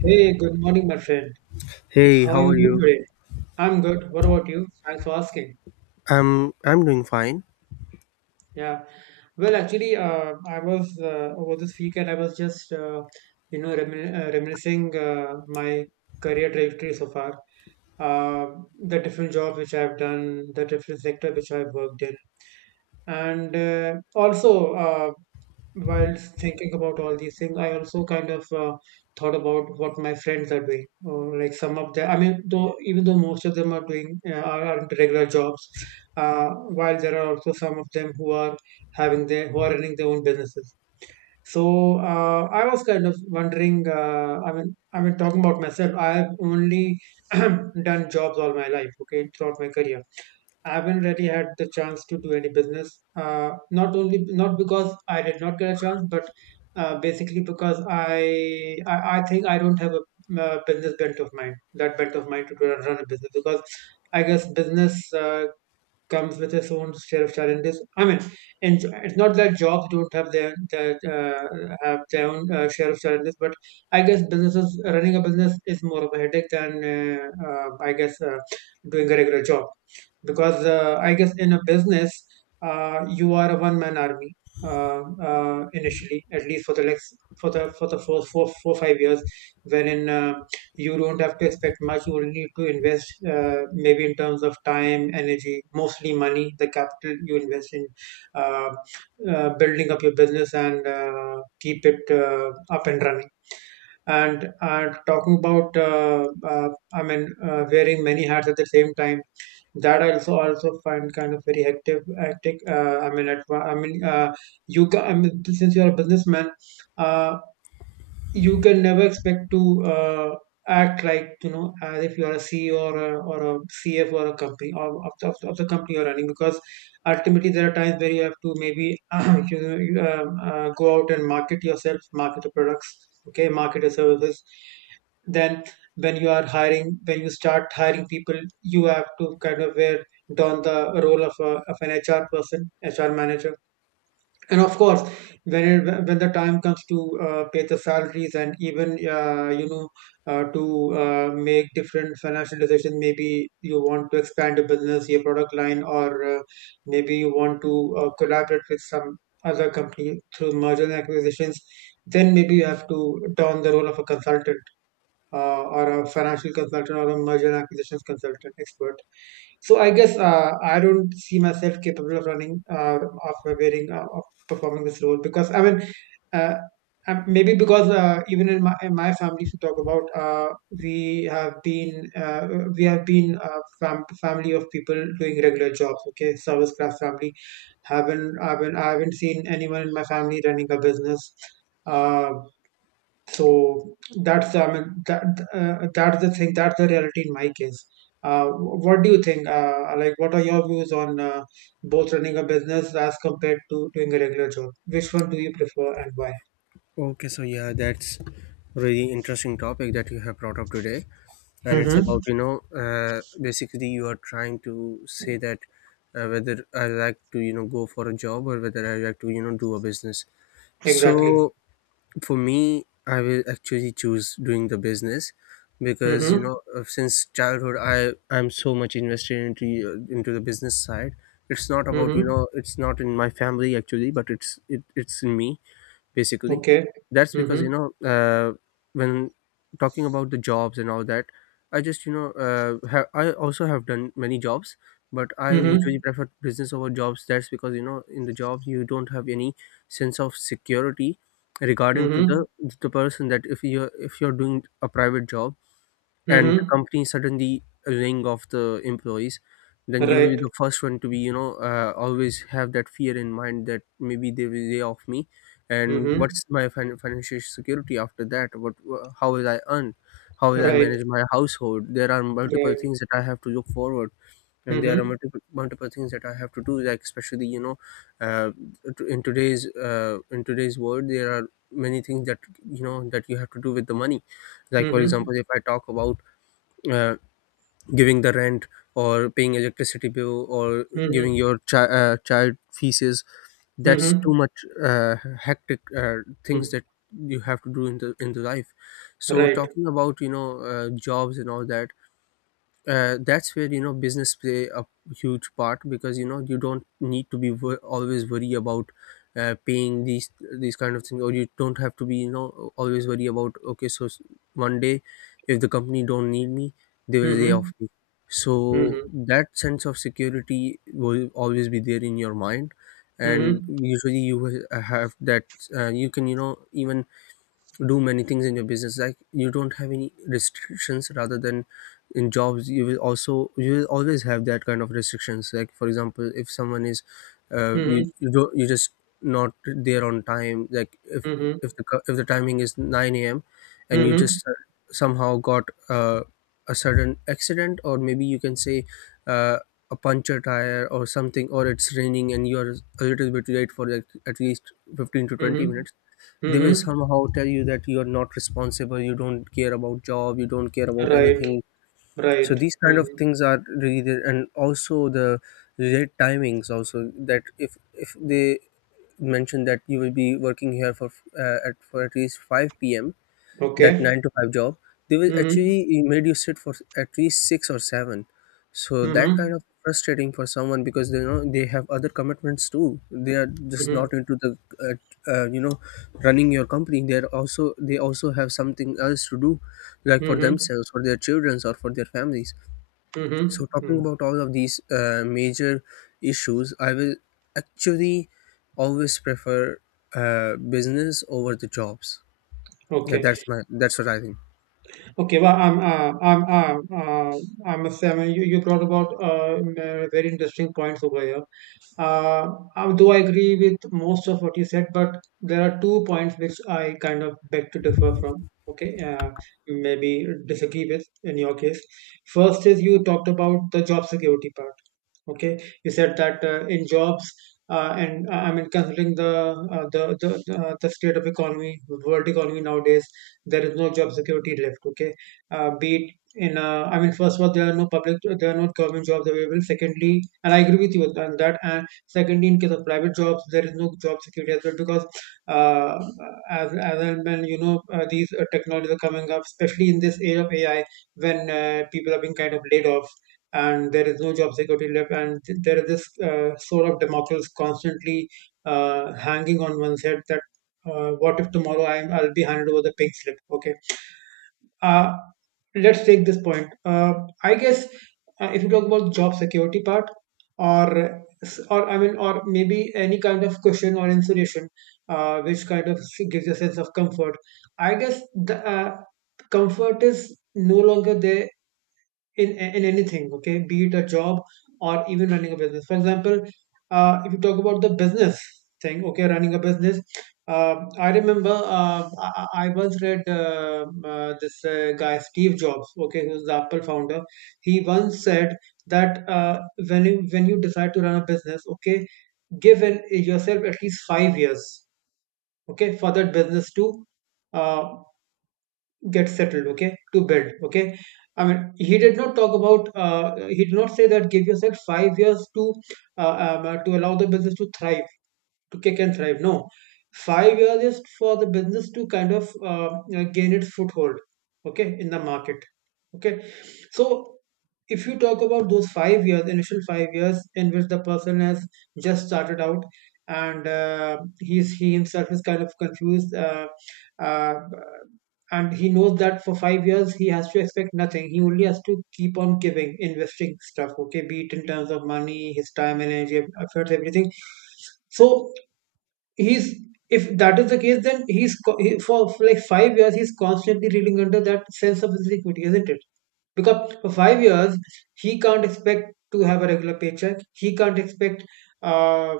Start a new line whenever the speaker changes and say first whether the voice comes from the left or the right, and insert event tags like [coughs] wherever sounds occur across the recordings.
right: Hey, good morning, my friend.
left: Hey,
right: How are
left: how
right: you
left: are
right: doing
left: you?
right: today? I'm good. What about you? Thanks for asking.
left: I'm doing fine.
right: Yeah. Well, actually, I was over this weekend. I was just reminiscing my career trajectory so far. The different jobs which I've done, the different sector which I've worked in, and also while thinking about all these things I also kind of thought about what my friends are doing. Or like some of them i mean though even though most of them are doing are into regular jobs, uh, while there are also some of them who are having their who are running their own businesses. So I was kind of wondering, I mean, talking about myself, I have only [clears throat] done jobs all my life. Okay, throughout my career, I haven't really had the chance to do any business. Not only not because I did not get a chance, but basically because I think I don't have a, business bent of mind. That bent of mind to run a business, because I guess business comes with its own share of challenges. I mean, and it's not that jobs don't have their own share of challenges, but I guess businesses running a business is more of a headache than doing a regular job, because I guess in a business, you are a one man army, uh, initially, at least for the next for the first four four five years, wherein you don't have to expect much. You will need to invest, maybe in terms of time, energy, mostly money, the capital you invest in uh, building up your business, and keep it up and running. And talking about, wearing many hats at the same time, that I also find kind of very hectic. Uh, I mean at, I mean you ca- I mean, since you're a businessman, uh, you can never expect to act like, you know, as if you are a CEO, or a CF or a company, or of the company you're running. Because ultimately there are times where you have to maybe [clears throat] go out and market yourself, market the products, okay, market your services. Then when when you start hiring people, you have to kind of wear don the role of a, of an HR person, HR manager. And of course, when when the time comes to pay the salaries, and even, you know to make different financial decisions. Maybe you want to expand a business, your product line, or maybe you want to collaborate with some other company through merger and acquisitions. Then maybe you have to don the role of a consultant, or a financial consultant, or a merger and acquisitions consultant expert. So I guess, I don't see myself capable of running of wearing, of performing this role. Because I mean, uh, maybe because even in in my family, if you talk about, we have been uh, we have been a family of people doing regular jobs. Okay, service class family. Haven't I haven't I haven't seen anyone in my family running a business. Uh, so that's I mean that that's the thing, that's the reality in my case. What do you think? Like, what are your views on both running a business as compared to doing a regular job? Which one do you prefer and why?
left: Okay, so yeah, that's really interesting topic that you have brought up today, and it's
right: Mm-hmm.
left: about basically you are trying to say that whether I like to go for a job or whether I like to do a business.
right: Exactly.
left: So for me I will actually choose doing the business because
right: Mm-hmm.
left: since childhood i'm so much invested into the business side. It's not about
right: Mm-hmm.
left: it's not in my family actually, but it's in me basically.
right: Okay.
left: That's because
right: Mm-hmm.
left: uh, when talking about the jobs and all that, I just you know ha- I also have done many jobs, but I usually
right: Mm-hmm.
left: prefer business over jobs. That's because in the jobs you don't have any sense of security regarding to
right: Mm-hmm.
left: the person that if you, if you're doing a private job and the
right: Mm-hmm.
left: company suddenly laying off the employees, then you will be
right: Right.
left: the first one to be always have that fear in mind that maybe they will lay off me. And
right: Mm-hmm.
left: what's my financial security after that? What how will I earn, how will I
right: Right.
left: manage my household? There are multiple
right: Right.
left: things that I have to look forward, and there are
right: Mm-hmm.
left: multiple things that I have to do, like especially uh, in today's world. There are many things that that you have to do with the money. Like for
right: Mm-hmm.
left: example, if I talk about, uh, giving the rent or paying electricity bill or giving
right: Mm-hmm.
left: your child fees. That's
right: Mm-hmm.
left: too much uh, hectic things
right: Mm-hmm.
left: that you have to do in the life. So
right: Right.
left: talking about jobs and all that, that's where business play a huge part, because you don't need to be always worry about paying these kind of things. Or you don't have to be always worry about, okay so one day if the company don't need me, they will lay
right: Mm-hmm.
left: off me. So
right: Mm-hmm.
left: that sense of security will always be there in your mind. And
right: Mm-hmm.
left: usually you will have that, you can even do many things in your business, like you don't have any restrictions. Rather than in jobs you will also, you will always have that kind of restrictions. Like for example, if someone is, you
right: Mm-hmm.
left: you don't you just not there on time. Like if
right: Mm-hmm.
left: if if the timing is 9 a.m. and you
right: Mhm.
left: just somehow got a sudden accident, or maybe you can say uh, a puncture tire or something, or it's raining and you are a little bit late for like at least 15 to 20
right: Mhm.
left: minutes, they will
right: Mhm.
left: somehow tell you that you are not responsible, you don't care about job, you don't care about
right: Right.
left: anything.
right: Right.
left: So these kind of
right: Mhm.
left: things are really there. And also the late timings also, that if they mention that you will be working here for at for at least 5 p.m., that
right: Okay.
left: nine to five job, they will
right: Mhm.
left: actually made you sit for at least six or seven. So that
right: Mhm.
left: kind of frustrating for someone, because they know they have other commitments too. They are just
right: Mhm.
left: not into the uh, you know running your company. They are also, they also have something else to do, like for
right: Mhm.
left: themselves, for their children, or for their families.
right: Mhm.
left: So talking
right: Mm.
left: about all of these major issues, I will actually always prefer business over the jobs. Yeah,
right: Okay.
left: that's my that's what I think.
right: Okay. Well, I must say, I mean, you brought about very interesting points over here. Uh, though I agree with most of what you said, but there are two points which I kind of beg to differ from. Okay, maybe disagree with in your case. First is, you talked about the job security part. Okay, you said that, in jobs, and I mean, considering the the state of economy, world economy nowadays, there is no job security left. Okay, be it in, I mean, first of all, there are no public there are no government jobs available. Secondly, and I agree with you on that. And secondly, in case of private jobs, there is no job security as well. Because uh, as and when, you know, these technologies are coming up, especially in this age of AI, when people are being kind of laid off, and there is no job security left. And there is this sword of Damocles constantly hanging on one's head, that what if tomorrow I'll be handed over the pink slip. Okay, uh, let's take this point. I guess, if you talk about job security part, or maybe any kind of cushion or insulation which kind of gives you a sense of comfort, I guess the, comfort is no longer there in anything. Okay, be it a job or even running a business. For example, if you talk about the business thing, okay, running a business, I remember, I once read, this guy Steve Jobs, okay, who's the Apple founder. He once said that, when you decide to run a business, okay, give in, yourself at least 5 years, okay, for that business to uh, get settled, okay, to bed. Okay, I mean, he did not talk about, he did not say that give yourself 5 years to allow the business to thrive, to kick and thrive. No, 5 years is for the business to kind of gain its foothold, okay, in the market. Okay, so if you talk about those 5 years, initial 5 years in which the person has just started out, and he's he himself is kind of confused. Uh, and he knows that for 5 years he has to expect nothing. He only has to keep on giving, investing stuff, okay, be it in terms of money, his time, energy, efforts, everything. So he's, if that is the case, then for like 5 years he's constantly reading under that sense of insecurity, isn't it? Because for 5 years, he can't expect to have a regular paycheck, he can't expect, uh,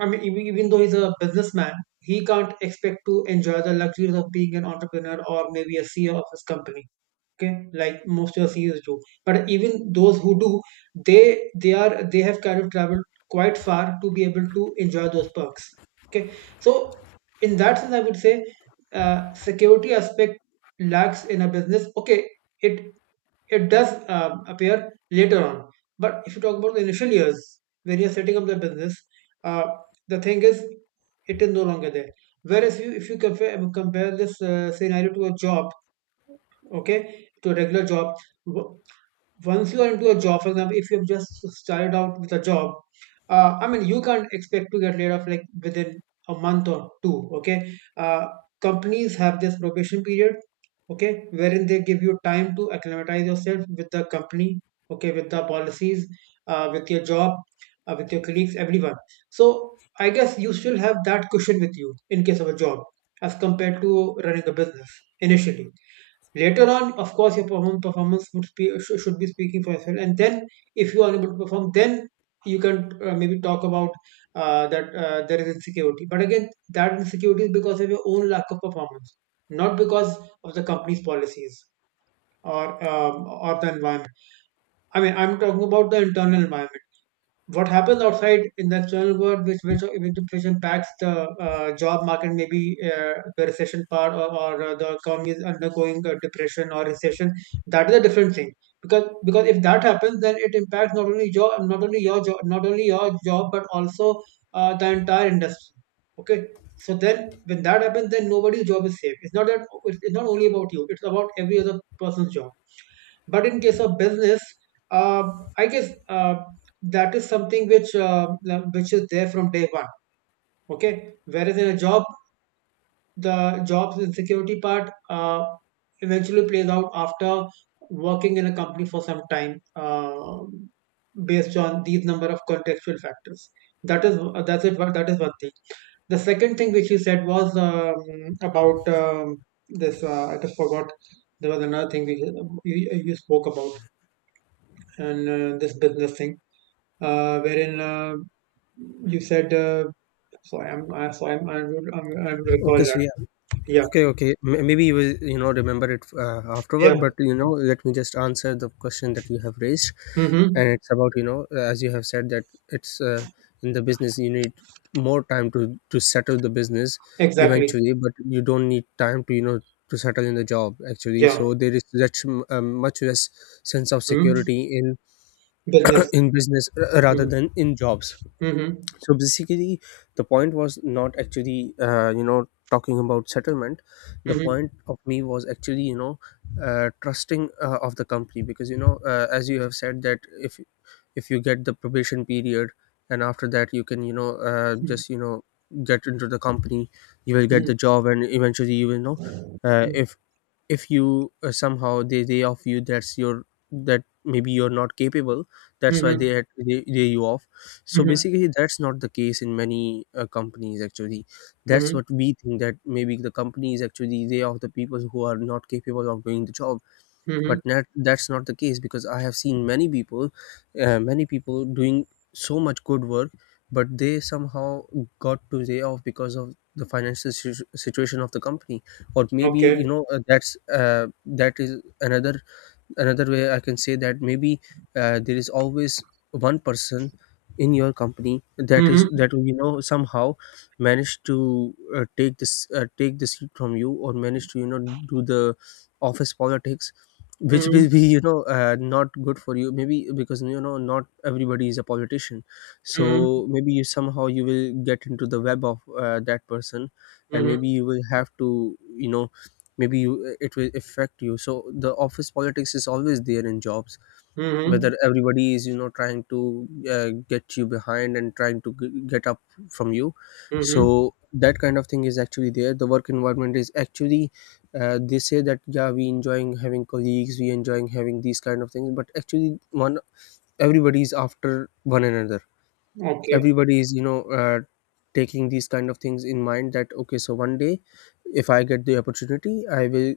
right: I mean, even though he's a businessman, he can't expect to enjoy the luxuries of being an entrepreneur, or maybe a CEO of his company. Okay, like most of the seniors do. But even those who do, they have kind of traveled quite far to be able to enjoy those perks. Okay, so in that sense, I would say, security aspect lacks in a business. Okay, it it does appear later on, but if you talk about the initial years when you're setting up the business, uh, the thing is, it is no longer there. Whereas you if you compare this scenario to a job, okay, to a regular job. W- Once you are into a job, for example, if you've just started out with a job, I mean, you can't expect to get laid off like within a month or two. Okay, uh, companies have this probation period, okay, wherein they give you time to acclimatize yourself with the company, okay, with the policies, with your job, with your colleagues, everyone. So I guess you still have that cushion with you in case of a job as compared to running a business initially. Later on, of course, your performance would be, should be speaking for itself. And then, if you are unable to perform, then you can, maybe talk about, that there is insecurity. But again, that insecurity is because of your own lack of performance, not because of the company's policies, or or the environment. I mean, I'm talking about the internal environment. What happens outside in the external world, which impacts the, job market, maybe the recession part, or the economy is undergoing a depression or recession. That is a different thing because if that happens, then it impacts not only job, not only your job, but also the entire industry. Okay. So then, when that happens, then nobody's job is safe. It's not that it's not only about you; it's about every other person's job. But in case of business, uh, I guess that is something which is there from day one. Okay, whereas in a job, the job's insecurity part eventually plays out after working in a company for some time, based on these number of contextual factors. That is that's it. That is one thing. The second thing which you said was about this. I just forgot. There was another thing you spoke about and this business thing, wherein you said. So I'm, I would recall
left: Okay, so
right: that.
left: yeah,
right: Yeah,
left: okay, okay. Maybe you will, you know, remember it afterward.
right: yeah.
left: But you know, let me just answer the question that you have raised, and
right: Mm-hmm.
left: it's about you know, as you have said that it's in the business you need more time to settle the business
right: Exactly.
left: eventually, but you don't need time to you know to settle in the job actually.
right: Yeah.
left: So there is such much less sense of
right: Mm-hmm.
left: security in
right: Business.
left: [clears throat] in business rather
right: Mm-hmm.
left: than in jobs.
right: Mm-hmm.
left: So basically the point was not actually you know talking about settlement. The
right: Mm-hmm.
left: point of me was actually you know trusting of the company, because as you have said that, if you get the probation period and after that you can you know just you know get into the company, you will get
right: Mm-hmm.
left: the job, and eventually you will know uh, if if you somehow they off you, that's your, that maybe you're not capable, that's why
right: Mm-hmm.
left: they they lay you off. So
right: Mm-hmm.
left: basically that's not the case in many companies actually. That's
right: Mm-hmm.
left: what we think, that maybe the companies actually they off the people who are not capable of doing the job.
right: Mm-hmm.
left: But that's not the case, because I have seen many people, many people doing so much good work, but they somehow got to day off because of the situation of the company. Or maybe
right: Okay.
left: that's that is another, another way I can say, that maybe there is always one person in your company, that is
right: Mm-hmm.
left: that you know somehow managed to take the seat from you, or managed to you know do the office politics, which
right: Mm-hmm.
left: will be not good for you, maybe because you know not everybody is a politician.
right: Mm-hmm.
left: So maybe you somehow you will get into the web of that person, and
right: Mm-hmm.
left: maybe you will have to you know, maybe you it will affect you. So the office politics is always there in jobs,
right: Mm-hmm.
left: whether everybody is you know trying to get you behind and trying to get up from you.
right: Mm-hmm.
left: So that kind of thing is actually there. The work environment is actually they say that yeah we enjoying having colleagues, we enjoying having these kind of things, but actually one, everybody is after one another.
right: Okay.
left: Everybody is you know taking these kind of things in mind, that okay so one day if I get the opportunity, I will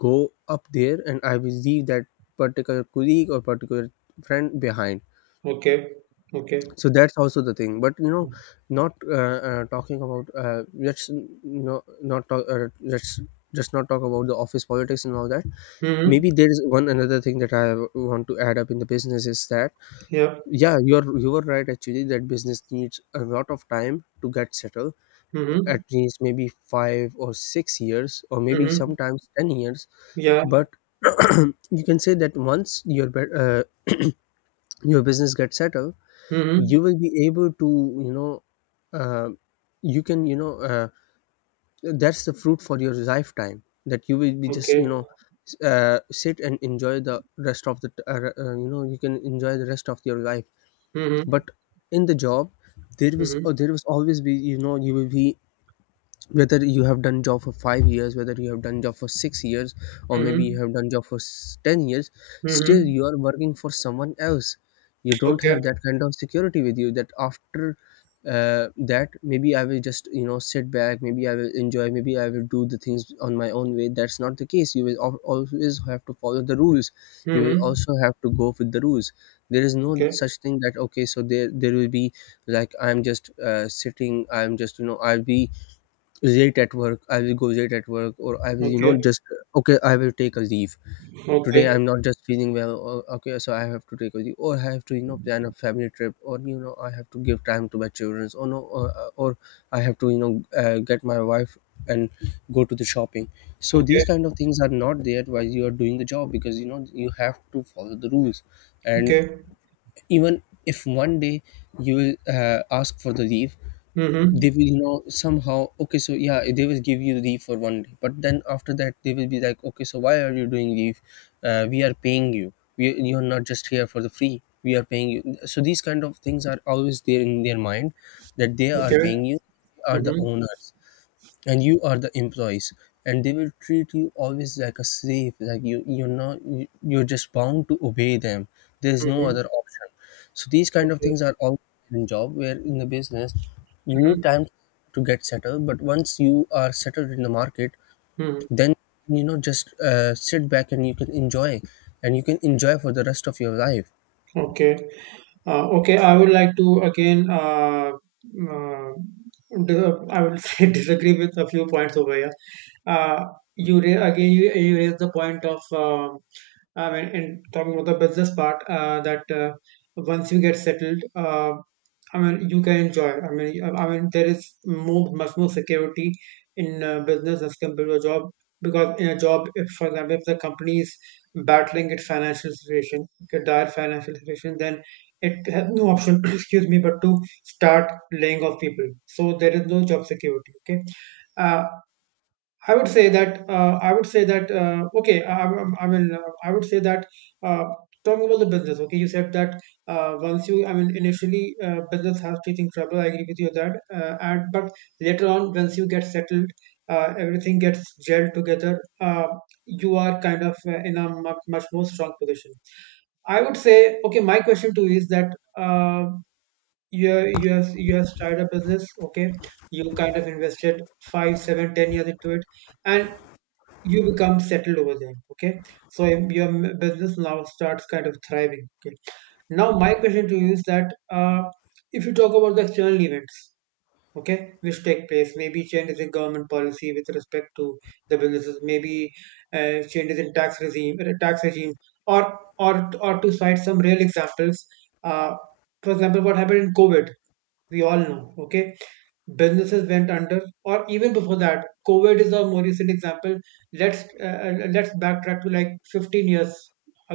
left: go up there and I will leave that particular colleague or particular friend behind.
right: Okay. Okay.
left: So that's also the thing. But you know, not talking about, let's you know not talk let's just not talk about the office politics and all that.
right: Mm-hmm.
left: Maybe there is one another thing that I want to add up in the business is that,
right: Yeah.
left: yeah, you were right actually, that business needs a lot of time to get settled,
right: Mm-hmm.
left: at least maybe 5 or 6 years or maybe
right: Mm-hmm.
left: sometimes 10 years.
right: Yeah.
left: But [clears throat] you can say that once your your business gets settled,
right: Mm-hmm.
left: you will be able to you know uh, you can you know that's the fruit for your lifetime, that you will be just
right: Okay.
left: you know sit and enjoy the rest of the t- you know you can enjoy the rest of your life.
right: Mm-hmm.
left: But in the job,
right: Mhm.
left: there was always be you know you will be, whether you have done job for 5 years, whether you have done job for 6 years, or maybe
right: Mhm.
left: you have done job for 10 years, still
right: Mhm.
left: you are working for someone else. You don't
right: Okay.
left: have that kind of security with you, that after uh, that maybe I will just you know sit back, maybe I will enjoy, maybe I will do the things on my own way. That's not the case. You will always have to follow the rules, you will
right: Mhm.
left: also have to go with the rules. There is no
right: Okay.
left: such thing that okay so there will be like I'm just sitting, I'm just you know I'll be late at work, I will go late at work, or I will you
right: Okay.
left: know just, okay I will take a leave, today
right: Okay.
left: I'm not just feeling well, or, okay so I have to take a leave, or I have to you know plan a family trip, or you know I have to give time to my children, or no, or I have to you know get my wife and go to the shopping. So these
right: Okay.
left: kind of things are not there while you are doing the job, because you know you have to follow the rules. And
right: Okay.
left: even if one day you will ask for the leave,
right: Mhm.
left: they will know somehow, okay so yeah they will give you leave for one day, but then after that they will be like, okay so why are you doing leave, we are paying you, you're not just here for the free, we are paying you. So these kind of things are always there in their mind, that they are
right: Okay.
left: paying you, are the
right: Mhm.
left: owners and you are the employees, and they will treat you always like a slave, like you you're not you, you're just bound to obey them. There's no
right: Mhm.
left: other option. So these kind of
right: Okay.
left: things are all in job. Where in the business, you
right: Mhm.
left: need time to get settled, but once you are settled in the market,
right: Mhm.
left: then just sit back and you can enjoy, and you can enjoy for the rest of your life.
right: Okay. Okay. I would like to again. Uh, I would [laughs] say disagree with a few points over here. Uh, Again, you raised the point of. I mean, in talking about the business part, that once you get settled, I mean, you can enjoy. I mean, I mean, there is much more security in business as compared to a job, because in a job, if for example, if the company is battling its financial situation, its dire financial situation, then it has no option, [coughs] [clears throat] excuse me, but to start laying off people. So there is no job security. Okay, uh, I would say that I would say that okay. I would say that uh, talking about the business. Okay, you said that once you, I mean, initially business has facing trouble. I agree with you on that. And But later on, once you get settled, everything gets gelled together. You are kind of in a much more strong position, I would say. Okay. My question to you is that. You have started a business. Okay, you kind of invested 5, 7, 10 years into it and you become settled over there. Okay, so if your business now starts kind of thriving. Okay, now my question to you is that, if you talk about the external events, okay, which take place, maybe changes in government policy with respect to the businesses, maybe changes in tax regime, or to cite some real examples, uh, for example, what happened in covid, we all know. Okay, businesses went under. Or even before that, covid is a more recent example. Let's backtrack to like 15 years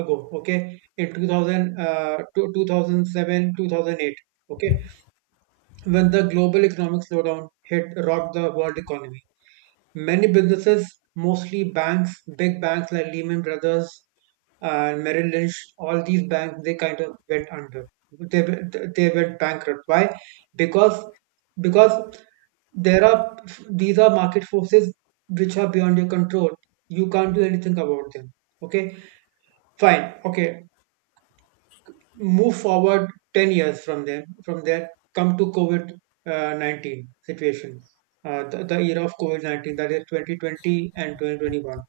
right: ago. Okay, in 2000 to 2007 2008, okay, when the global economic slowdown hit rocked the world economy. Many businesses, mostly banks, big banks like Lehman Brothers and Merrill Lynch, all these banks, they kind of went under. They, they went bankrupt. Why? Because because there are these are market forces which are beyond your control. You can't do anything about them. Okay, fine. Okay, move forward 10 years from them. From there, come to COVID 19 situation. The era of COVID 19, that is 2020 and 2021.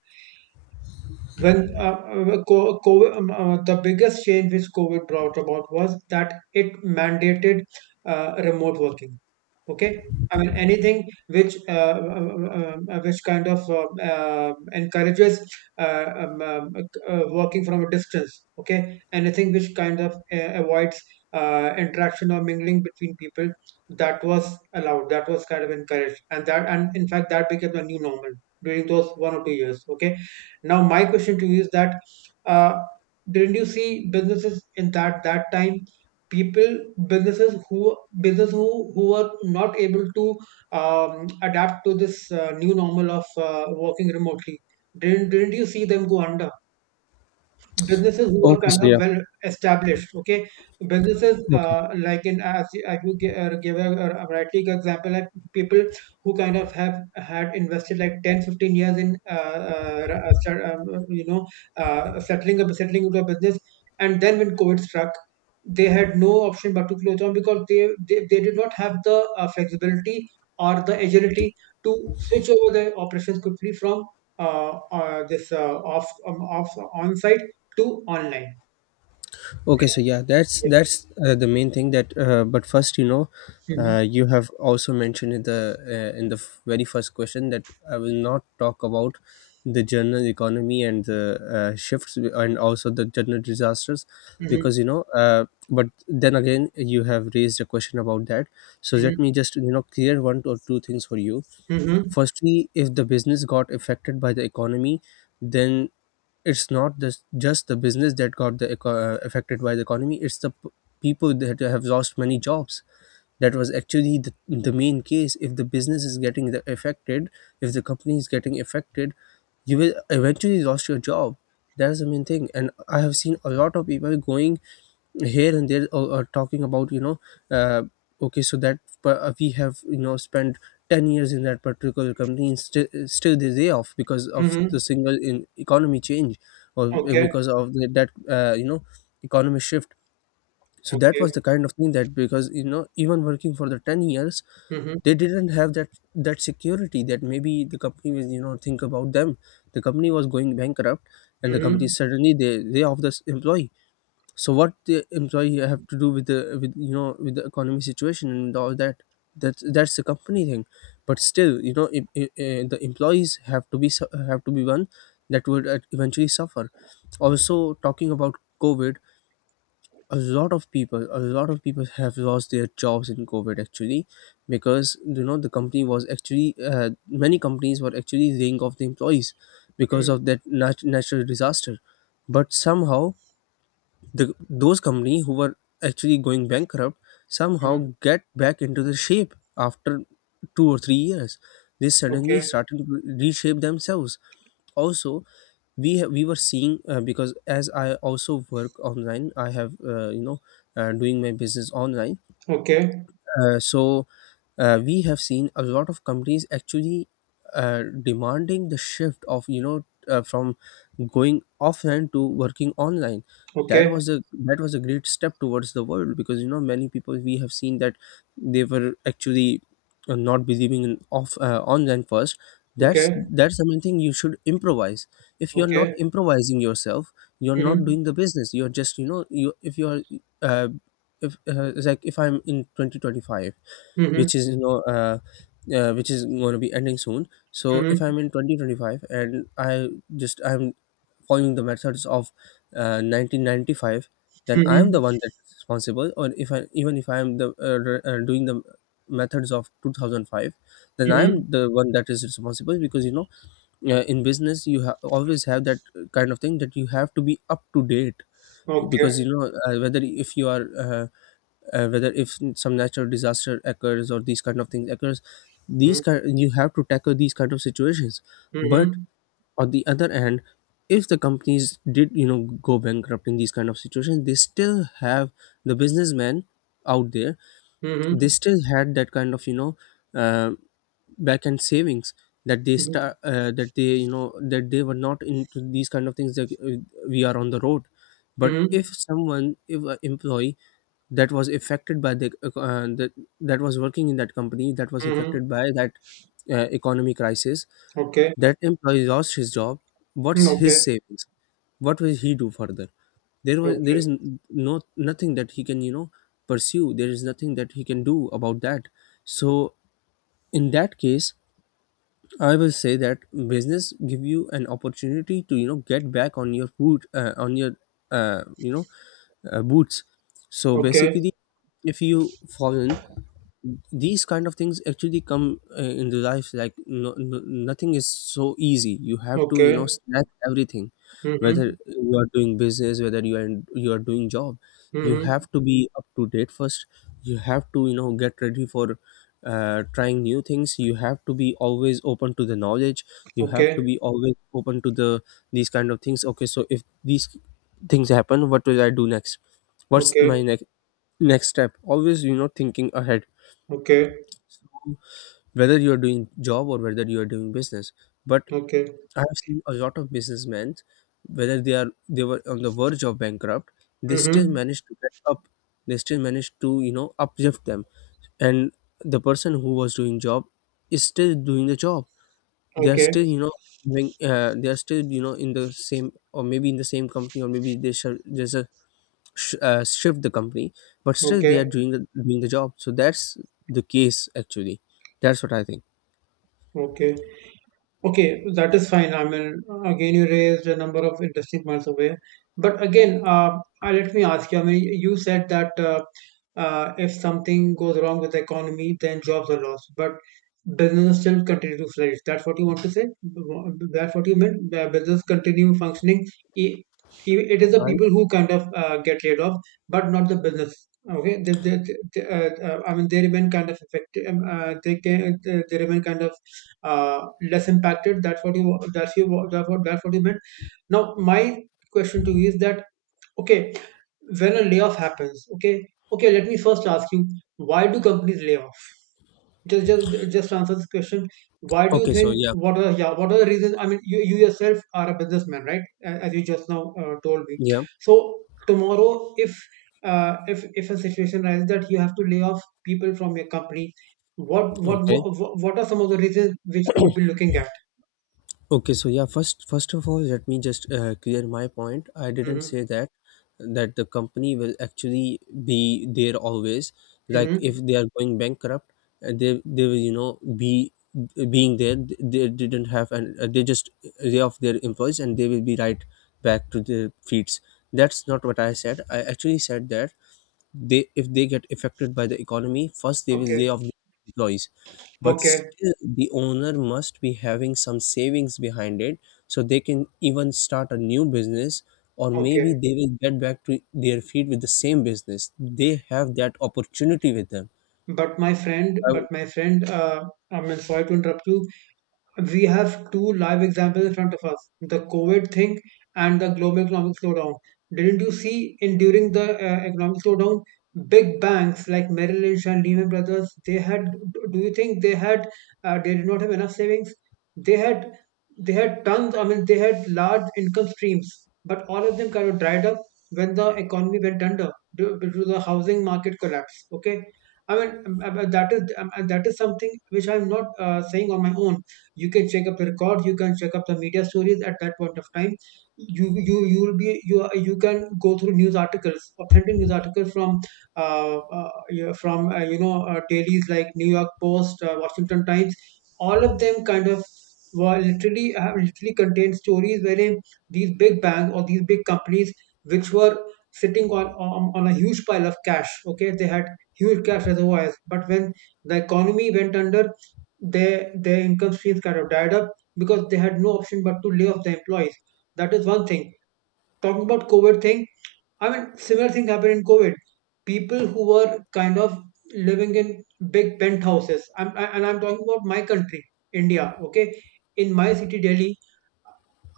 right: Well, COVID, the biggest change which COVID brought about was that it mandated remote working. Okay, I mean anything which kind of encourages, uh, um, um, working from a distance. Okay, anything which kind of avoids interaction or mingling between people, that was allowed, that was kind of encouraged, and that and in fact that became the new normal during those 1 or 2 years. Okay, now my question to you is that, uh, didn't you see businesses in that time? People, businesses who business who were not able to adapt to this new normal of working remotely. Didn't you see them go under? Businesses who are
left: Okay,
right: kind
left: so
right: of
left: yeah,
right: well established. Okay, businesses,
left: okay.
right: like in as you gi- give a rightly good example, like people who kind of have had invested like 10, 15 years in, start, you know settling into a business, and then when covid struck, they had no option but to close down because they did not have the flexibility or the agility to switch over their operations quickly from this off off on site to online.
left: Okay, so yeah, that's the main thing that, but first,
right: Mhm,
left: you have also mentioned in the very first question that I will not talk about the general economy and the shifts, and also the general disasters,
right: mhm,
left: because but then again you have raised a question about that. So
right: mhm,
left: let me just clear one or two things for you.
right: mhm,
left: Firstly, if the business got affected by the economy, then it's not just the business that got the affected by the economy, it's people that have lost many jobs. That was actually the main case. If the business is getting the affected, if the company is getting affected, you will eventually lost your job. That's the main thing. And I have seen a lot of people going here and there, talking about uh, okay, so we have spent 10 years in that particular company, and still they lay off because of the
right: mhm.
left: single in economy change, or
right: Okay,
left: because of that economy shift. So that
right: okay.
left: was the kind of thing that, because even working for the 10 years,
right: Mhm,
left: they didn't have that security, that maybe the company was think about them. The company was going bankrupt, and the company
right: mhm,
left: suddenly they lay off this employee. So what the employee have to do with the with you know with the economy situation and all that? That's the company thing, but still, if, if the employees have to have to be one that would eventually suffer. Also talking about COVID, a lot of people have lost their jobs in COVID actually, because the company was actually many companies were actually laying off the employees because
right: mhm,
left: of that natural disaster. But somehow, the those company who were actually going bankrupt
right: mhm.
left: somehow get back into the shape after 2 or 3 years. They suddenly
right: Okay,
left: started to reshape themselves. Also, we were seeing, because as I also work online, I have, doing my business online.
right: okay,
left: So we have seen a lot of companies actually demanding the shift of, from going offline to working online. that
right: okay,
left: was a that was a great step towards the world, because many people, we have seen that they were actually not believing in off online first. that's
right: okay,
left: that's the main thing, you should improvise. If you're not
right: okay.
left: improvising yourself, you're not
right: Mhm,
left: doing the business, you're just you know you if you're uh, if it's like, if I'm in 2025,
right: mhm,
left: which is which is going to be ending soon. So if
right: mhm,
left: I'm in 2025 and I just I'm following the methods of 1995, then I'm
right: mhm,
left: the one that's responsible. Or if I, even if doing the methods of 2005, then
right: mhm.
left: I'm the one that is responsible, because in business you always have that kind of thing, that you have to be up to date.
right: Okay.
left: Because whether if you are whether if some natural disaster occurs or these kind of things occurs, these
right: Mhm,
left: kind you have to tackle these kind of situations. But
right: mhm,
left: on the other hand, if the companies did go bankrupt in these kind of situations, they still have the businessmen out there. They
right: mhm,
left: still had that kind of uh, back end savings, that they
right: mhm,
left: start that they that they were not into these kind of things, that we are on the road. But if
right: mhm,
left: someone, if an employee that was affected by the that that was working in that company, that was
right: mhm.
left: affected by that economy crisis,
right: Okay,
left: that employee lost his job.
right: mm,
left: What's
right: okay,
left: his savings? What will he do further? There
right: okay,
left: is no nothing that he can pursue. There is nothing that he can do about that. So in that case, I will say that business give you an opportunity to get back on your foot, on your uh, you know boots. So
right: okay,
left: basically, if you fallen, these kind of things actually come into life. Like nothing is so easy. You have to
right: okay.
left: snatch everything,
right: Mhm,
left: whether you are doing business, whether you are doing job. You have
right: mhm.
left: to be up to date first. You have to get ready for trying new things. You have to be always open to the knowledge. You have
right: Okay,
left: to be always open to the these kind of things. Okay, so if these things happen, what will I do next? What's
right: okay,
left: my next next step? Always thinking ahead.
right: okay,
left: So whether you are doing job or whether you are doing business, but
right: okay.
left: I've seen a lot of businessmen, whether they were on the verge of bankrupt, they still
right: Mhm,
left: managed to get up. They still managed to uplift them. And the person who was doing job is still doing the job. They are
right: okay,
left: still doing, they are still in the same, or maybe in the same company, or maybe they should just shift the company, but still they are
right: okay,
left: doing the job. So that's the case actually. That's what I think.
right: okay. Okay, that is fine. I mean, again, you raised a number of interesting points away. But again, let me ask you, I mean, you said that if something goes wrong with the economy, then jobs are lost. But business still continue to flourish. That's what you want to say? That's what you meant? The business continue functioning. I- It is
left: Oh,
right: the
left: I'm,
right: people who kind of get laid off, but not the business. Okay, I mean, they remain kind of effective. They can, they remain kind of less impacted. That's what you meant. Now my question to you is that, okay, when a layoff happens, okay, okay, let me first ask you, why do companies lay off? Just answer this question. Why do you
left: okay, so
right: think,
left: yeah,
right: what are, yeah, what are the reasons? I mean, you yourself are a businessman, right? As you just now told me.
left: yeah,
right: So tomorrow, if a situation arises that you have to lay off people from your company, what what
left: okay.
right: what, what are some of the reasons which you would be looking at?
left: Okay, so yeah, first first of all, let me just clear my point. I didn't
right: Mhm,
left: say that the company will actually be there always. Like,
right: mhm.
left: if they are going bankrupt, they will be being there. They didn't have, and they just lay off their employees and they will be right back to their feet. That's not what I said. I actually said that they, if they get affected by the economy, first they will lay
right: Okay,
left: off the employees, but
right: okay,
left: still the owner must be having some savings behind it, so they can even start a new business, or maybe
right: okay.
left: they will get back to their feet with the same business. They have that opportunity with them. I w-
right: But my friend, I mean, sorry to interrupt you, we have two live examples in front of us, the COVID thing and the global economic slowdown. Didn't you see, in during the economic slowdown, big banks like Merrill Lynch and Lehman Brothers, they had, do you think they had, they did not have enough savings? They had, they had tons, I mean, they had large income streams, but all of them kind of dried up when the economy went under due to the housing market collapse. Okay. I mean, that is something which I'm not saying on my own. You can check up the record, you can check up the media stories at that point of time. You will be you you can go through news articles, authentic news articles from, uh, uh, yeah, from dailies like New York Post, Washington Times. All of them kind of were literally have literally contained stories wherein these big banks or these big companies which were sitting on, on a huge pile of cash, okay, they had huge cash reservoirs, but when the economy went under, their income streams kind of dried up, because they had no option but to lay off the employees. That is one thing. Talking about COVID thing, I mean, similar thing happened in COVID. People who were kind of living in big penthouses, and I'm talking about my country, India. Okay, in my city, Delhi,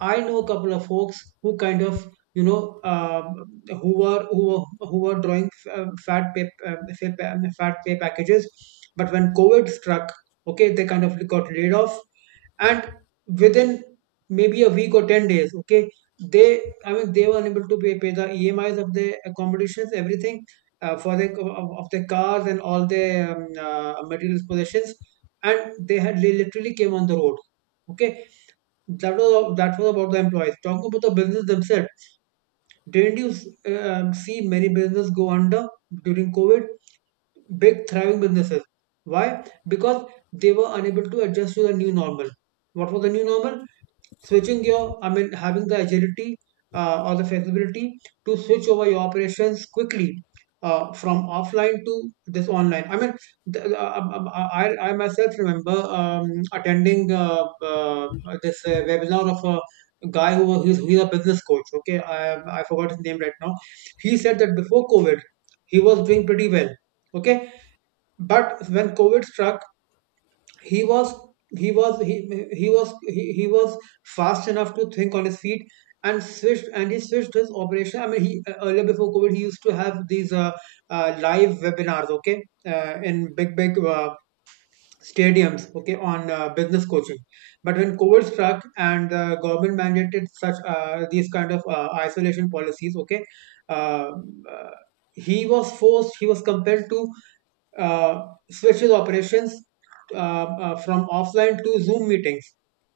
right: I know a couple of folks who kind of you know um, who were drawing fat pay packages, but when COVID struck, okay, they kind of got laid off, and within maybe a week or 10 days, okay, they I mean they were unable to pay the EMIs of their accommodations, everything, of their cars and all their materials possessions, and they literally came on the road. Okay, that was about the employees. Talking about the business themselves, didn't you see many businesses go under during COVID? Big thriving businesses. Why? Because they were unable to adjust to the new normal. What was the new normal? Switching your having the agility or the flexibility to switch over your operations quickly from offline to this online. The, uh, um, I myself remember attending this webinar of a guy who was he's a business coach. Okay, I forgot his name right now. He said that before COVID he was doing pretty well. Okay, but when COVID struck, he was he was fast enough to think on his feet, and switched and he switched his operation. He earlier, before COVID, he used to have these live webinars, okay, in big stadiums, okay, on business coaching. But when COVID struck and the government mandated such these kind of isolation policies, okay, uh, uh, he was forced, he was compelled to switches operations from offline to Zoom meetings.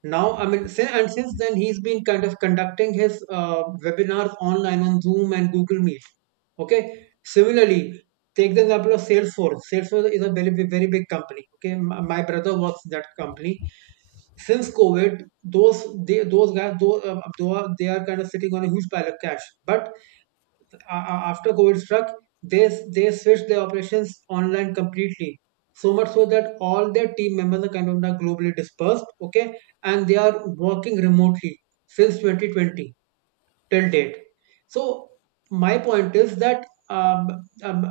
right: Now, I mean, sin- and since then, he's been kind of conducting his webinars online on Zoom and Google Meet. Okay. Similarly, take the example of Salesforce. Salesforce is a very, very big company. Okay. My brother works in that company. Since COVID, those guys, they are kind of sitting on a huge pile of cash. But a- after COVID struck, they they switched their operations online completely. So much so that all their team members are kind of now globally dispersed, okay, and they are working remotely since 2020 till date. So my point is that um,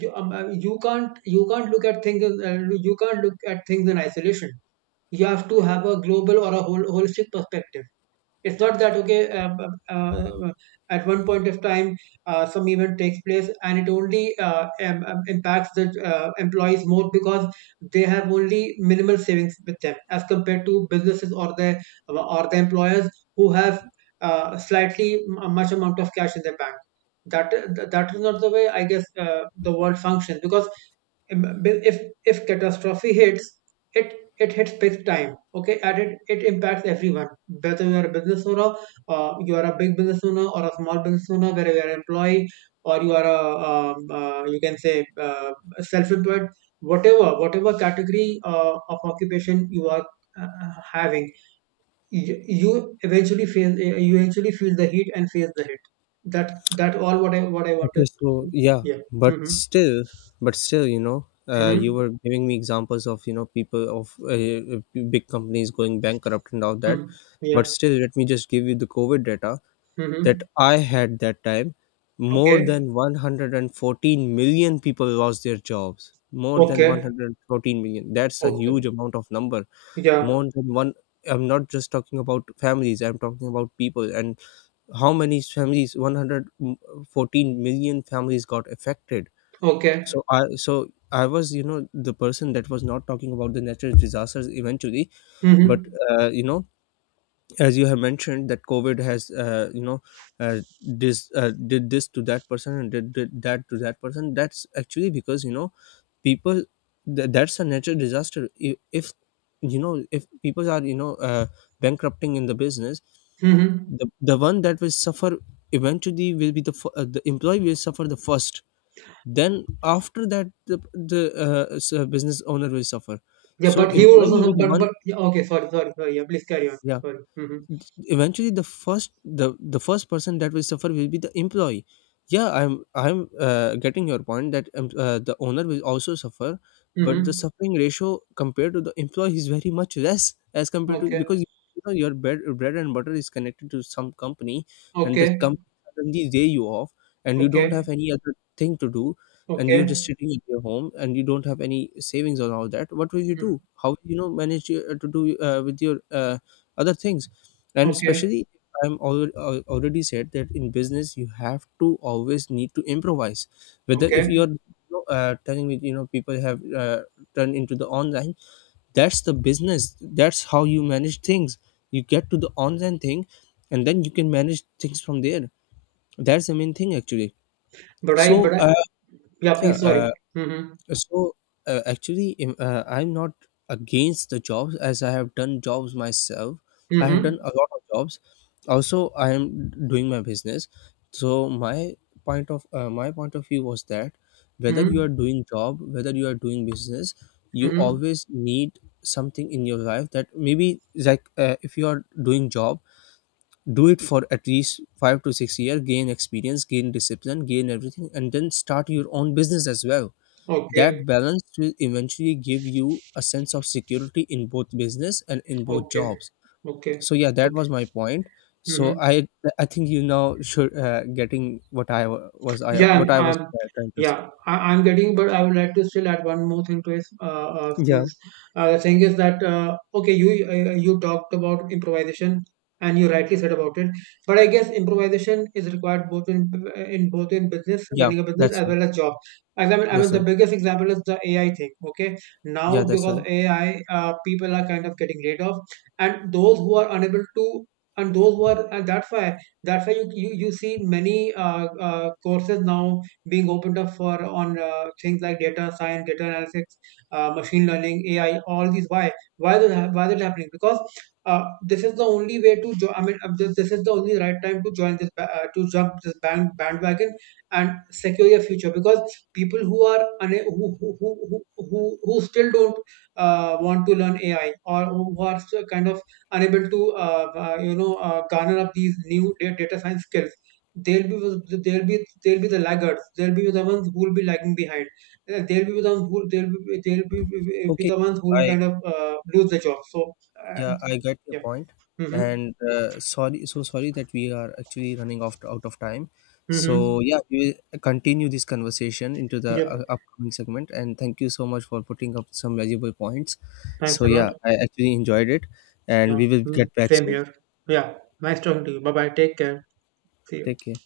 right: you, you can't look at things you can't look at things in isolation. You have to have a global or a whole holistic perspective. It's not that, okay. At one point of time, some event takes place, and it only impacts the employees more because they have only minimal savings with them as compared to businesses or the employers who have slightly much amount of cash in their bank. That that is not the way, I guess, the world functions, because im- if if catastrophe hits, it it hits big time. Okay, and it impacts everyone, whether you are a business owner, you are a big business owner or a small business owner, whether you are an employee or you are a you can say uh, self-employed, whatever category of occupation you are having, you, you eventually feel the heat and face the hit. That all what I
left: okay,
right: wanted.
left: so yeah,
right: Yeah.
left: but
right: Mm-hmm.
left: still but still you
right: Mm-hmm.
left: were giving me examples of people of big companies going bankrupt and all that.
right: Mm-hmm.
left: But
right: Yeah.
left: still, let me just give you the COVID data that
right: Mhm.
left: I had that time. More
right: Okay.
left: than 114 million people lost their jobs. More than
right: Okay.
left: 114 million. That's a huge
right: Okay.
left: amount of number.
right: Yeah.
left: More than one. I'm not just talking about families. I'm talking about people, and how many families. 114 million families got affected.
right: Okay.
left: So I was the person that was not talking about the natural disasters eventually, but
right: Mm-hmm.
left: uh, you know as you have mentioned that COVID has this did this to that person and did that to that person, that's actually because people, that's a natural disaster. If if people are bankrupting in the business,
right: Mm-hmm.
left: the one that will suffer eventually will be the the employee will suffer the first, then after that the business owner will suffer.
right: Yeah,
left: So
right: but he would
left: employee will be
right: also,
left: the one.
right: but yeah, okay, sorry, sorry, sorry. Yeah, please carry on.
left: Yeah.
right: Sorry. Mm-hmm.
left: Eventually the first, the first person that will suffer will be the employee. Yeah I'm Getting your point that, the owner will also suffer, but the
right: Mm-hmm.
left: suffering ratio compared to the employee is very much less, as compared to,
right: Okay.
left: because your bread and butter is connected to some company, and the
right: Okay.
left: company suddenly lay you off, and you don't
right: Okay.
left: have any other thing to do, and you're just
right: Okay.
left: sitting at your home, and you don't have any savings or all that. What will you do?
right: Mm.
left: How will manage your, to do with your other things? And
right: Okay.
left: especially, I'm already, already said that in business you have to always need to improvise. Whether if
right: Okay.
left: you're telling me, people have turned into the online. That's the business. That's how you manage things. You get to the online thing, and then you can manage things from there. That's the main thing actually.
right: But I but
left: So
right: I, yeah,
left: yeah
right: please,
left: uh,
right: sorry. Mm-hmm.
left: so actually, I'm not against the jobs, as I have done jobs myself. I have done
right: Mm-hmm.
left: a lot of jobs. Also, I am doing my business. So my point of view was that whether you
right: Mm-hmm.
left: are doing job, whether you are doing business, you
right: Mm-hmm.
left: always need something in your life. That maybe, like, if you are doing job, do it for at least 5 to 6 years. Gain experience, gain discipline, gain everything, and then start your own business as well.
right: Okay.
left: That balance will eventually give you a sense of security in both business and in both
right: Okay.
left: jobs.
right: Okay.
left: So yeah, that
right: Okay.
left: was my point. So
right: Mm-hmm.
left: I think you now should getting what I wa- was I
right: Yeah,
left: what I was
right: I'm
left: trying to say.
right: yeah, I'm getting, but I would like to still add one more thing to it.
left: Yeah.
right: Since the thing is that, okay, you talked about improvisation, and you rightly said about it, but I guess improvisation is required both in both in business,
left: Yeah,
right: running a business
left: that's
right: as
left: right.
right: well as job. Example, I mean,
left: That's
right: the
left: right.
right: biggest example is the AI thing. Okay,
left: Yeah,
right: now
left: that's
right: because
left: right.
right: AI, people are kind of getting laid off, and those who are, and that's why you see many courses now being opened up for on things like data science, data analytics, machine learning, AI, all these. Why why that happening? Because uh, this is the only way to this is the only right time to join this to jump this bandwagon and secure your future, because people who are una- who still don't want to learn AI, or who are still kind of unable to you know, garner up these new data science skills, they'll be they'll be they'll be the laggards, they'll be the ones who will be lagging behind. They'll be the ones who they'll be
left: Okay.
right: the ones who will
left: Bye.
right: kind of lose the job. So uh,
left: Yeah, I get your
right: yeah.
left: point.
right: Mm-hmm.
left: And sorry, so sorry that we are actually running off out of time.
right: Mm-hmm.
left: So yeah, we will continue this conversation into the
right: Yep.
left: upcoming segment, and thank you so much for putting up some valuable points.
right: Thanks
left: So
right: a lot.
left: yeah, I actually enjoyed it, and
right: Yeah.
left: we will
right: Mm.
left: get back
right: Same
left: soon.
right: here. Yeah. Nice talking to you. Bye bye. Take care. See you.
left: Take care.